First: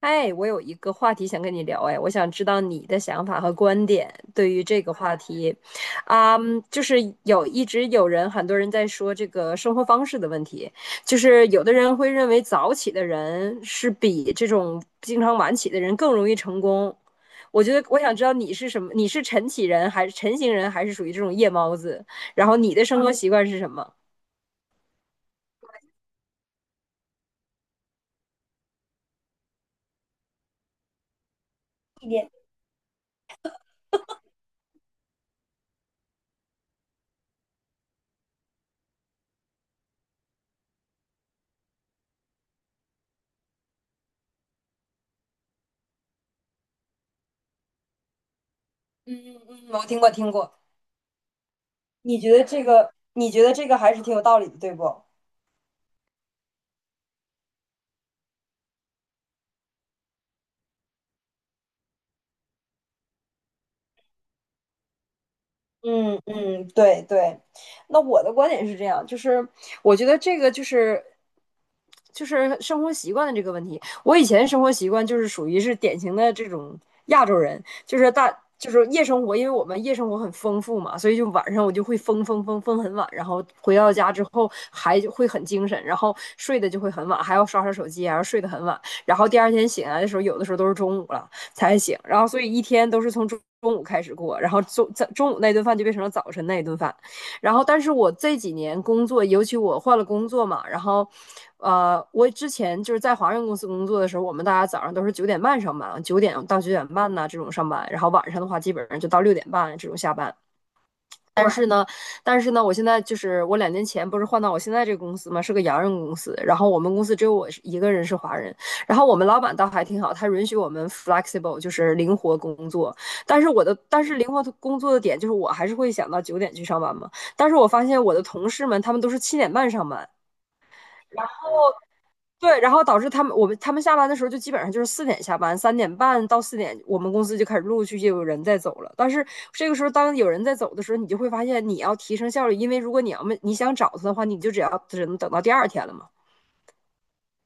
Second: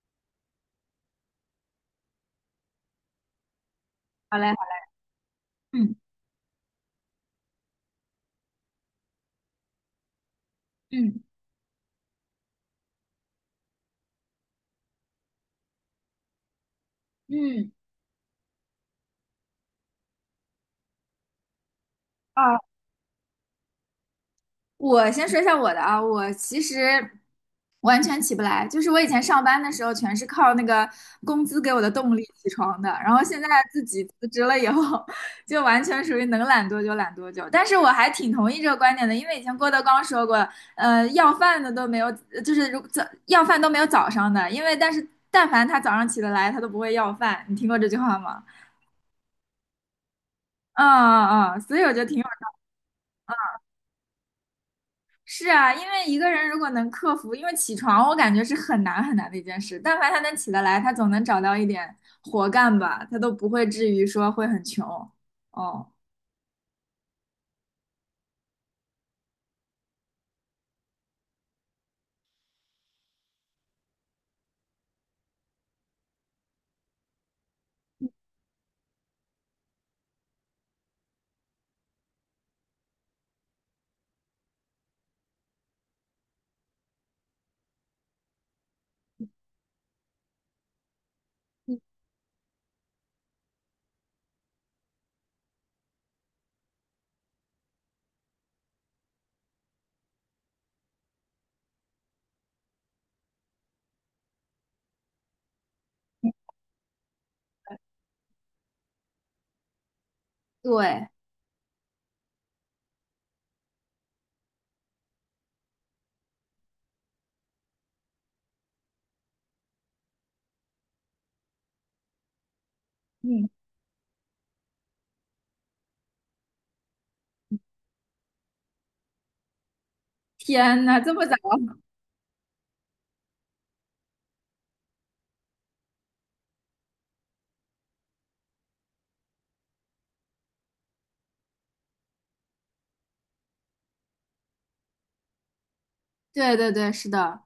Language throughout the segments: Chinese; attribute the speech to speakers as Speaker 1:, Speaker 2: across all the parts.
Speaker 1: 哎，我有一个话题想跟你聊，哎，我想知道你的想法和观点
Speaker 2: 好嘞，
Speaker 1: 对
Speaker 2: 好
Speaker 1: 于
Speaker 2: 嘞。
Speaker 1: 这个话题。
Speaker 2: 嗯
Speaker 1: 啊、就是一直有人，很多人在说这个生活方式的问题。就
Speaker 2: 嗯
Speaker 1: 是有的人会认为早起的人是比这种经常晚起的人更容易成功。我
Speaker 2: 嗯。
Speaker 1: 觉得我想知道你是什么，你是晨起人还是晨型人，还是属于这种夜猫子？然后
Speaker 2: 啊，
Speaker 1: 你的生活习惯是什么？
Speaker 2: 我先说一下我的啊，我其实完全起不来，就是我以前上班的时候全是靠那个工资给我的动力起床的，然后现在自己辞职了以后，就完全属于能懒多久懒多久。但是我还挺同意这个观点的，因为以前郭德纲说过，要饭的都没有，就是如早要饭都没有早上的，因为但是但凡他早上起得来，他都不会要饭。你听过这句话吗？
Speaker 1: 嗯，我听过听过。
Speaker 2: 嗯嗯嗯，所以我觉得挺。
Speaker 1: 你觉得这个还是挺有道理的，对不？
Speaker 2: 是啊，因为一个人如果能克服，因为起床我感觉是很难很难的一件事，但凡他能起得来，他总能找到一点活干吧，他都不会至于说会很穷。哦。
Speaker 1: 嗯嗯，对对。那我的观点是这样，就是我觉得这个就是生活习惯的这个问题。我以前生活习惯就是属于是典型的这种亚洲人，就是就是夜生活。因为我们夜生活很丰富嘛，所以就晚上我就会疯疯疯疯很晚，然后回到家之后还就会很精神，然后睡的就会很晚，还要刷刷手机，还要睡得很晚，然后第二天醒来的时候，有的时候都是中午了。才行。然后所以一天都是从中午开始过，然后在中午那顿饭就变成了早晨那一顿饭。然后但是我这几年工作，尤其我换了工作嘛。然后我之前就是在华润公司工作的时候，我们大家早上都是九点半上班，9点到9点半这种上班，然后晚上的话基本上就到六点半这种下班。
Speaker 2: 对。
Speaker 1: 但是呢，但是呢，我现在就是我2年前不是换到我现在这个公司嘛，是个洋人公司。然后我们公司只有我一个人是华人，然后我们老板倒还挺好，他允许我们 flexible，就是灵活工作。
Speaker 2: 嗯。
Speaker 1: 但是灵活工作的点就是我还是会想到九点去上班嘛。但是我发现我的同事们，他们都是七点半上班，
Speaker 2: 天呐，这么早？
Speaker 1: 对，然后导致他们下班的时候就基本上就是四点下班，3点半到4点，我们公司就开始陆陆续续有人在走了。但是这个时候，当有人在走的时候，你就会发现你要提升效率，因为如果你要么你想找他的话，你就只能等到第二天了嘛。
Speaker 2: 对对对，是的。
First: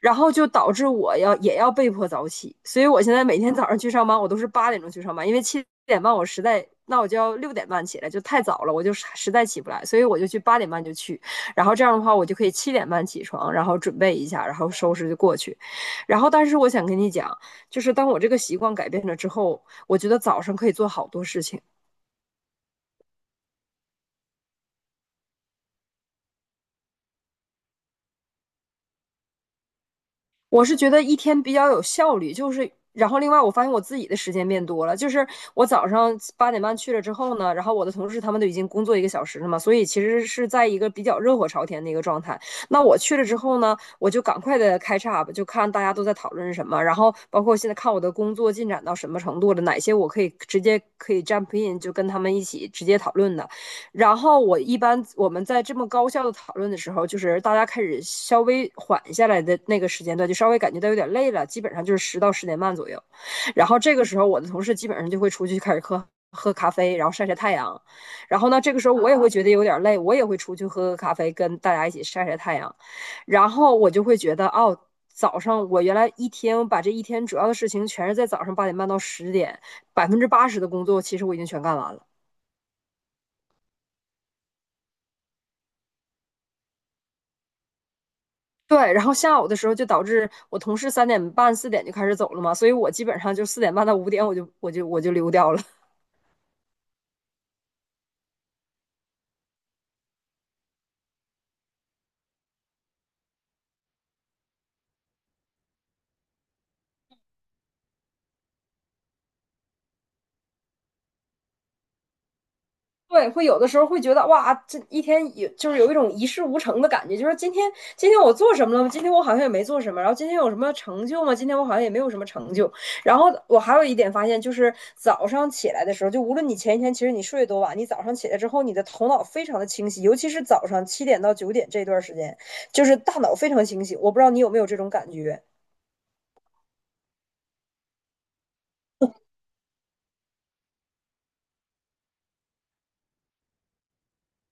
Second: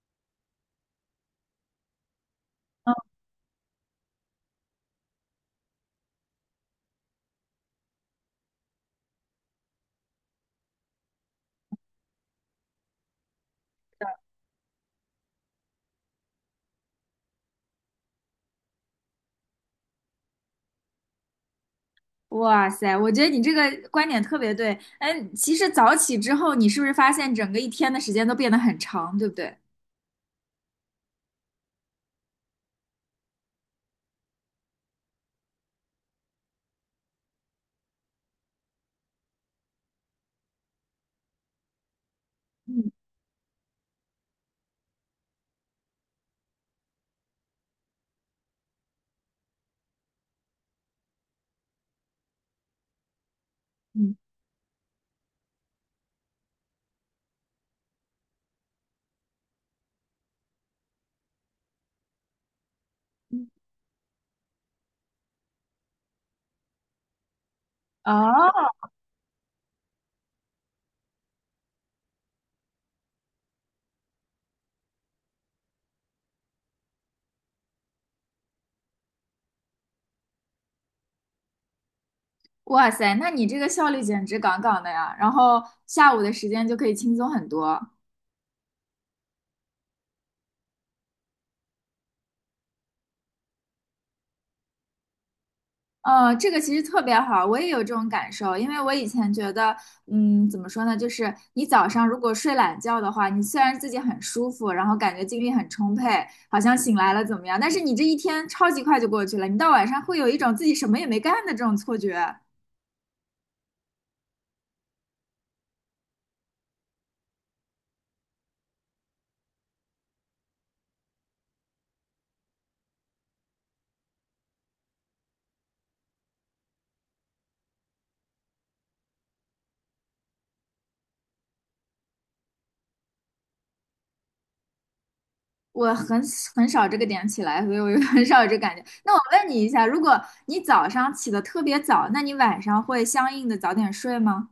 Speaker 1: 然后就导致也要被迫早起，所以我
Speaker 2: 嗯。
Speaker 1: 现在每天早上去上班，我都是8点钟去上班，因为七点半我实在，那我就要六点半起来，就太早了，我就实在起不来，所以我就去八点半就去，然后这样的话我就可以七点半起床，然后准备一下，然后收拾就过去。然后，但是我想跟你讲，就是当我这个习惯改变了之后，我觉得早上可以做好多事情。
Speaker 2: 哇塞，我觉得你这个观点特别对。哎，其实早起之后，你是不是发现整个一天的时间都变得很长，对不对？
Speaker 1: 我是觉得一天比较有效率，就是然后另外我发现我自己的时间变多了，就是我早上八点半去了之后呢，然后我的同事他们都已经工作1个小时了嘛，所以其实是在一个比较热火朝天的一个状态。那
Speaker 2: 嗯
Speaker 1: 我去了之后呢，我就赶快的开叉吧，就看大家都在讨论什么，然后包括现在看我的工作进展到什么程度了，哪些我可以直接可以 jump in 就跟他们一起直接讨论的。
Speaker 2: 嗯。
Speaker 1: 然后我一般我们在这么高效的讨论的时候，就是大家开始稍微缓下来的那个时间段，就稍微感觉到有点累了，基本上就是10到10点半左右。然后这个时候，我的同事基本上就会出去开始喝喝咖啡，然后晒晒太阳。然后呢，这
Speaker 2: 哦。
Speaker 1: 个时候我也会觉得有点累，我也会出去喝喝咖啡，跟大家一起晒晒太阳。然后我就会觉得，哦。早上我原来一天，我把这一天主要的事情全是在早上8点半到10点，80%的工作其实我已经全干完了。
Speaker 2: 哇塞，那你这个效率简直杠杠的呀！然后下午的时间就可以轻松很多。
Speaker 1: 对，然后下午的时候就导致我同事3点半、4点就开始走了嘛，所以我基本上就4点半到5点我就溜掉了。
Speaker 2: 这个其实特别好，我也有这种感受，因为我以前觉得，嗯，怎么说呢，就是你早上如果睡懒觉的话，你虽然自己很舒服，然后感觉精力很充沛，好像醒来了怎么样，但是你这一天超级快就过去了，你到晚上会有一种自己什么也没干的这种错觉。
Speaker 1: 对，会有的时候会觉得哇，这一天就是有一种一事无成的感觉，就是今天我做什么了吗？今天我好像也没做什么，然后今天有什么成就吗？今天我好像也没有什么成就。然后我还有一点发现，就是早上起来的时候，就无论你前一天其实你睡得多晚，你早上起来之后，你的头脑非常的清晰，尤其是早上七点到九点这段时间，就是大脑非常清晰。我不知道你有没有这种感觉。
Speaker 2: 我很少这个点起来，所以我就很 少有这个感觉。那我问你一下，如果你早上起得特别早，那你晚上会相应的早点睡吗？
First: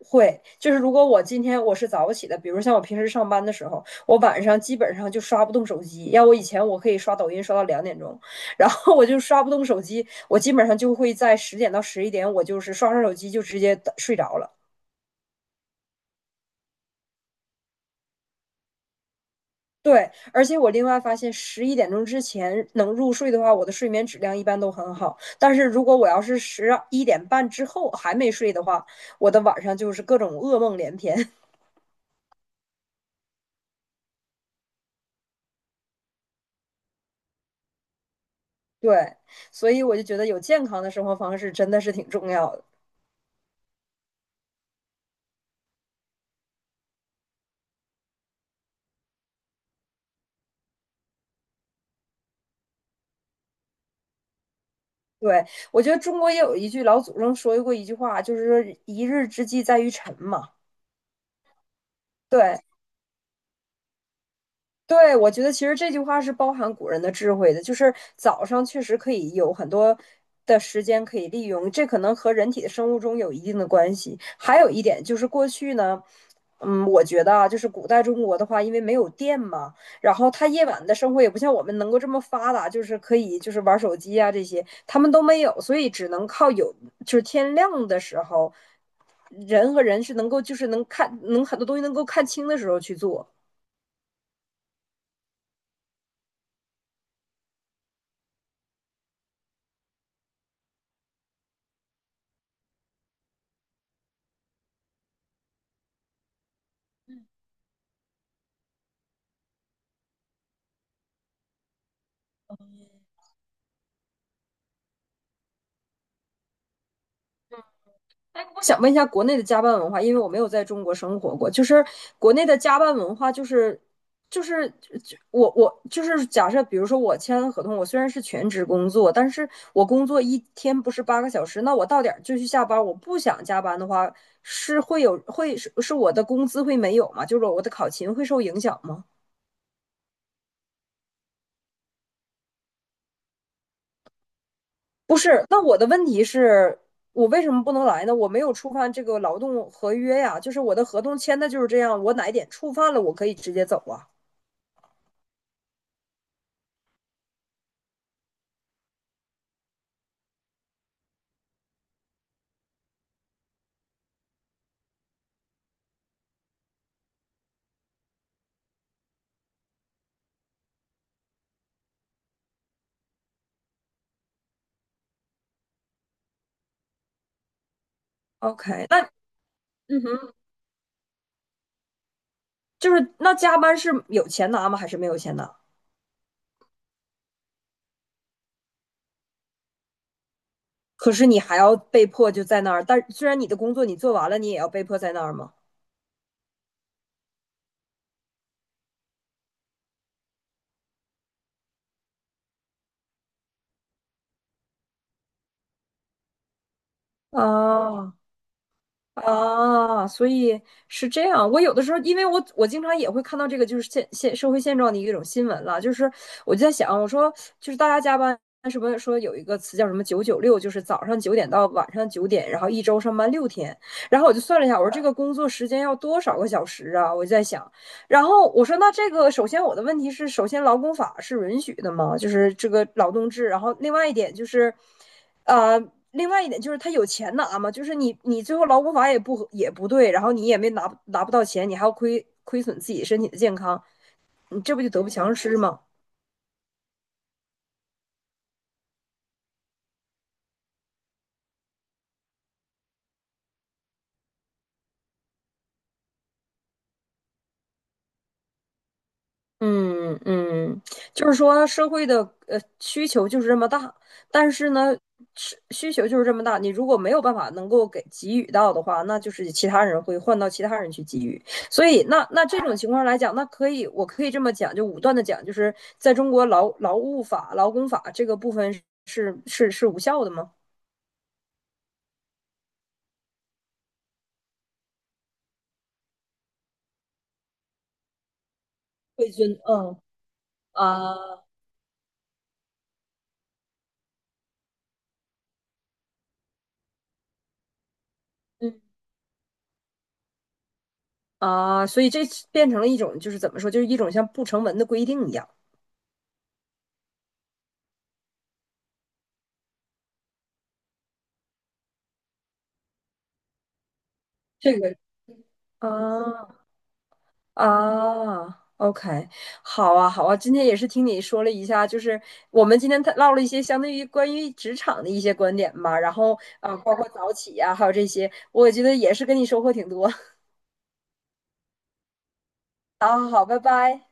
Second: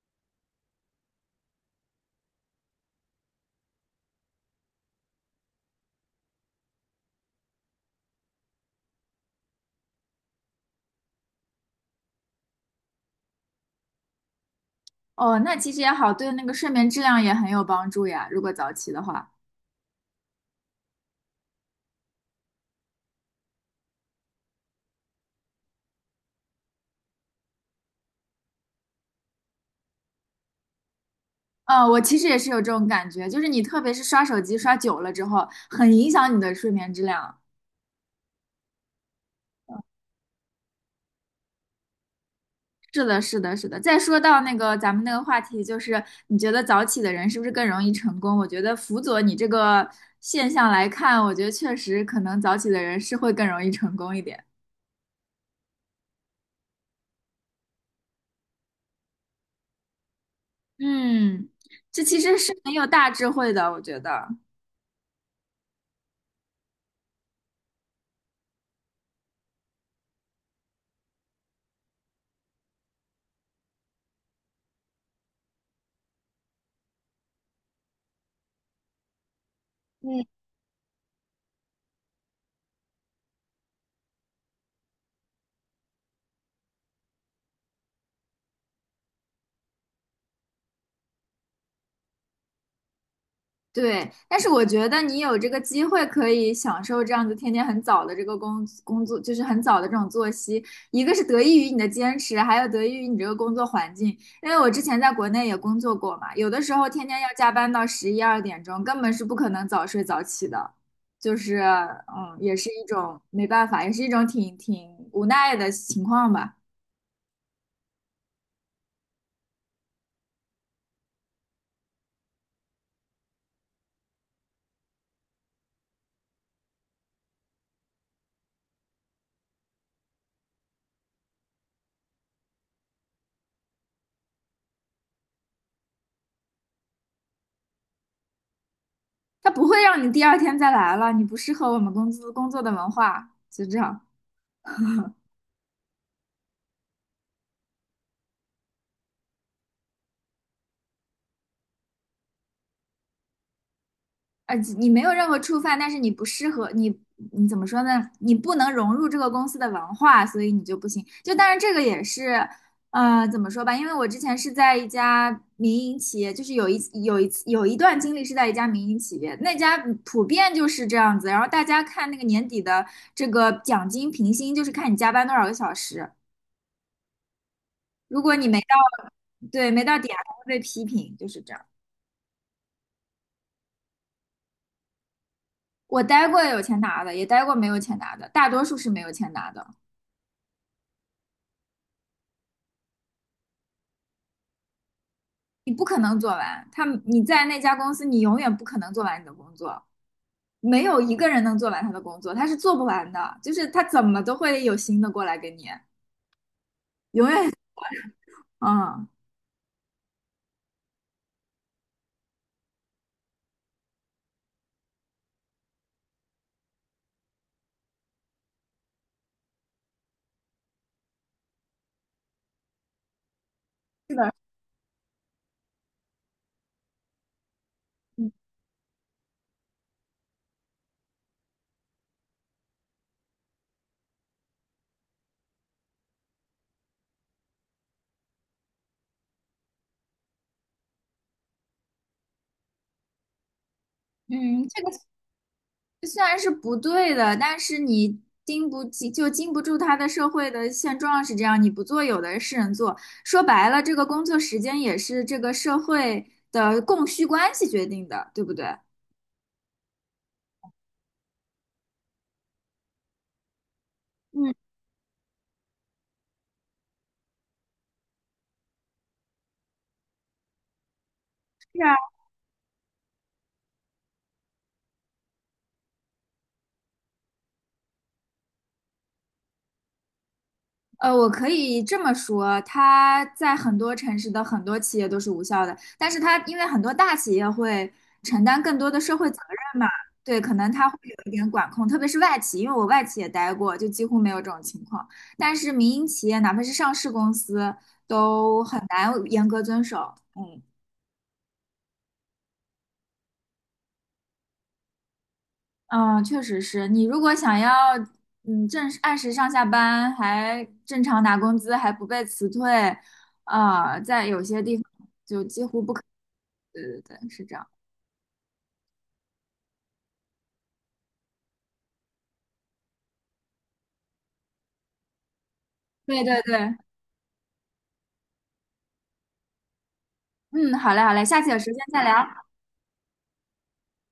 Speaker 1: 会，就是如果我今天我是早起的，比如像我平时上班的时候，我晚上基本上就刷不动手机。要我以前我可以刷抖音刷到2点钟，然后我就刷不动手机，我基本上就会在10点到11点，我就是刷刷手机就直接睡着了。
Speaker 2: 哦，那其实也好，对那个睡眠质量也很有帮助呀。如果早起的话，
Speaker 1: 对，而且我另外发现，11点钟之前能入睡的话，我的睡眠质量一般都很好。但是如果我要是11点半之后还没睡的话，我的晚上就是各种噩梦连篇。
Speaker 2: 嗯，我其实也是有这种感觉，就是你特别是刷手机刷久了之后，很影响你的睡眠质量。
Speaker 1: 对，所以我就觉得有健康的生活方式真的是挺重要的。
Speaker 2: 是的，是的，是的。再说到那个咱们那个话题，就是你觉得早起的人是不是更容易成功？我觉得辅佐你这个现象来看，我觉得确实可能早起的人是会更容易成功一点。
Speaker 1: 对，我觉得中国也有一句老祖宗说过一句话，就是说一日之计在于晨嘛。
Speaker 2: 嗯，这其实是
Speaker 1: 对，
Speaker 2: 很有大智慧的，我觉得。
Speaker 1: 对，我觉得其实这句话是包含古人的智慧的，就是早上确实可以有很多的时间可以利用，这可能和人体的生物钟有一定的关系。还有一点就是过去呢，我觉得啊，就是古代中国的话，因为没有电嘛，然后他夜晚的生活也不像我们能够这么发达，就是可以玩手机啊这些，他们都没有，所以只能靠有，就是天亮的时候，人和人是能够就是能看能很多东西能够看清的时候去做。
Speaker 2: 对，但是我觉得你有这个机会可以享受这样子天天很早的这个工作，就是很早的这种作息，一个是得益于你的坚持，还有得益于你这个工作环境。因为我之前在国内也工作过嘛，有的时候天天要加班到十一二点钟，根本是不可能早睡早起的，就是嗯，也是一种没办法，也是一种挺无奈的情况吧。
Speaker 1: 我想问一下国内的加班文化，因为我没有在中国生活过。就是国内的加班文化、就是就我就是假设，比如说我签了合同，我虽然是全职工作，但是我工作一天不是8个小时，那我到点儿就去下班，我不想加班的话，是会有会是是我的工资会没有吗？就是我的考勤会受影响吗？
Speaker 2: 它不会让你第二天再来了，你不适合我们公司工作的文化，就这样。
Speaker 1: 不是，那我的问题是。我为什么不能来呢？我没有触犯这个劳动合约呀，就是我的合同签的就是这样，我哪一点触犯了，我可以直接走啊。
Speaker 2: 你没有任何触犯，但是你不适合你，你怎么说呢？你不能融入这个公司的文化，所以你就不行。就当然这个也是，怎么说吧？因为我之前是在一家民营企业，就是有一次有一段经历是在一家民营企业，那家普遍就是这样子。然后大家看那个年底的这个奖金评薪，就是看你加班多少个小时。如果你没到，
Speaker 1: OK，
Speaker 2: 对，没到
Speaker 1: 嗯
Speaker 2: 点，还
Speaker 1: 哼。
Speaker 2: 会被批评，就是这样。
Speaker 1: 就是那加班是有钱拿吗？还是没有钱拿？
Speaker 2: 我待过有钱拿的，也待过没有钱拿的，大多数是没有钱拿的。
Speaker 1: 可是你还要被迫就在那儿，但虽然你的工作你做完了，你也要被迫在那儿吗？
Speaker 2: 你不可能做完。他你在那家公司，你永远不可能做完你的工作，没有一个人能做完他的工作，他是做不完的。就是他怎么都会有新的过来给你，永远。
Speaker 1: 啊，
Speaker 2: 嗯。
Speaker 1: 啊，所以是这样。我有的时候，因为我经常也会看到这个，就是现社会现状的一种新闻了。就是我就在想，我说就是大家加班是不是说有一个词叫什么“996”，就是早上9点到晚上9点，然后一周上班6天。
Speaker 2: 是
Speaker 1: 然后我
Speaker 2: 的。
Speaker 1: 就算了一下，我说这个工作时间要多少个小时啊？我就在想，然
Speaker 2: 嗯。
Speaker 1: 后我说那这个首先我的问题是，首先劳工法是允许的吗？就是这个劳动制。然后另外一点就是。呃，另外一点就是他有钱拿嘛，就是你最后劳工法也不对，然后你也没拿不到钱，你还要亏损自己身体的健康，你
Speaker 2: 嗯，
Speaker 1: 这不
Speaker 2: 这
Speaker 1: 就
Speaker 2: 个
Speaker 1: 得不偿失吗？
Speaker 2: 虽然是不对的，但是你经不起就经不住他的社会的现状是这样，你不做，有的是人做。说白了，这个工作时间也是这个社会的供需关系决定的，对不对？
Speaker 1: 嗯嗯，就是说社会的需求就是这么大，但
Speaker 2: 嗯，
Speaker 1: 是呢，是需求就是这么大，你如果没有办法能够给予到的话，那就是其他人会换到其他人去给予。
Speaker 2: 是
Speaker 1: 所
Speaker 2: 啊。
Speaker 1: 以那这种情况来讲，那我可以这么讲，就武断的讲，就是在中国劳务法、劳工法这个部分是无效的吗？
Speaker 2: 我可以这么说，它在很多城市的很多企业都是无效的，但是它因为很多大企业会承担更多的社会
Speaker 1: 会
Speaker 2: 责
Speaker 1: 遵
Speaker 2: 任嘛，
Speaker 1: 嗯
Speaker 2: 对，可能它会有
Speaker 1: 啊
Speaker 2: 一点管控，特别是外企，因为我外企也待过，就几乎没有这种情况。但是民营企业，哪怕是上市公司，都
Speaker 1: 嗯
Speaker 2: 很难严格遵守。嗯
Speaker 1: 啊，所以这变成了一种就是怎么说，就是一种像不成文的规定一样。
Speaker 2: 嗯，确实是你如果想要嗯正按时上下班，还正常拿工资，还不被辞退，啊、在有些地
Speaker 1: 这
Speaker 2: 方。
Speaker 1: 个啊。
Speaker 2: 对对对，是这样。
Speaker 1: 啊，OK，好啊，好啊，今天也是听你说了一下，就是我们今天探唠了一些相对于关于职场的一些观点吧，然
Speaker 2: 对
Speaker 1: 后
Speaker 2: 对
Speaker 1: 啊，
Speaker 2: 对。
Speaker 1: 包括早起呀、还有这些，我觉得也是跟你收获挺多。
Speaker 2: 嗯，好嘞好嘞，下次有时间再聊。
Speaker 1: 好好好，拜拜。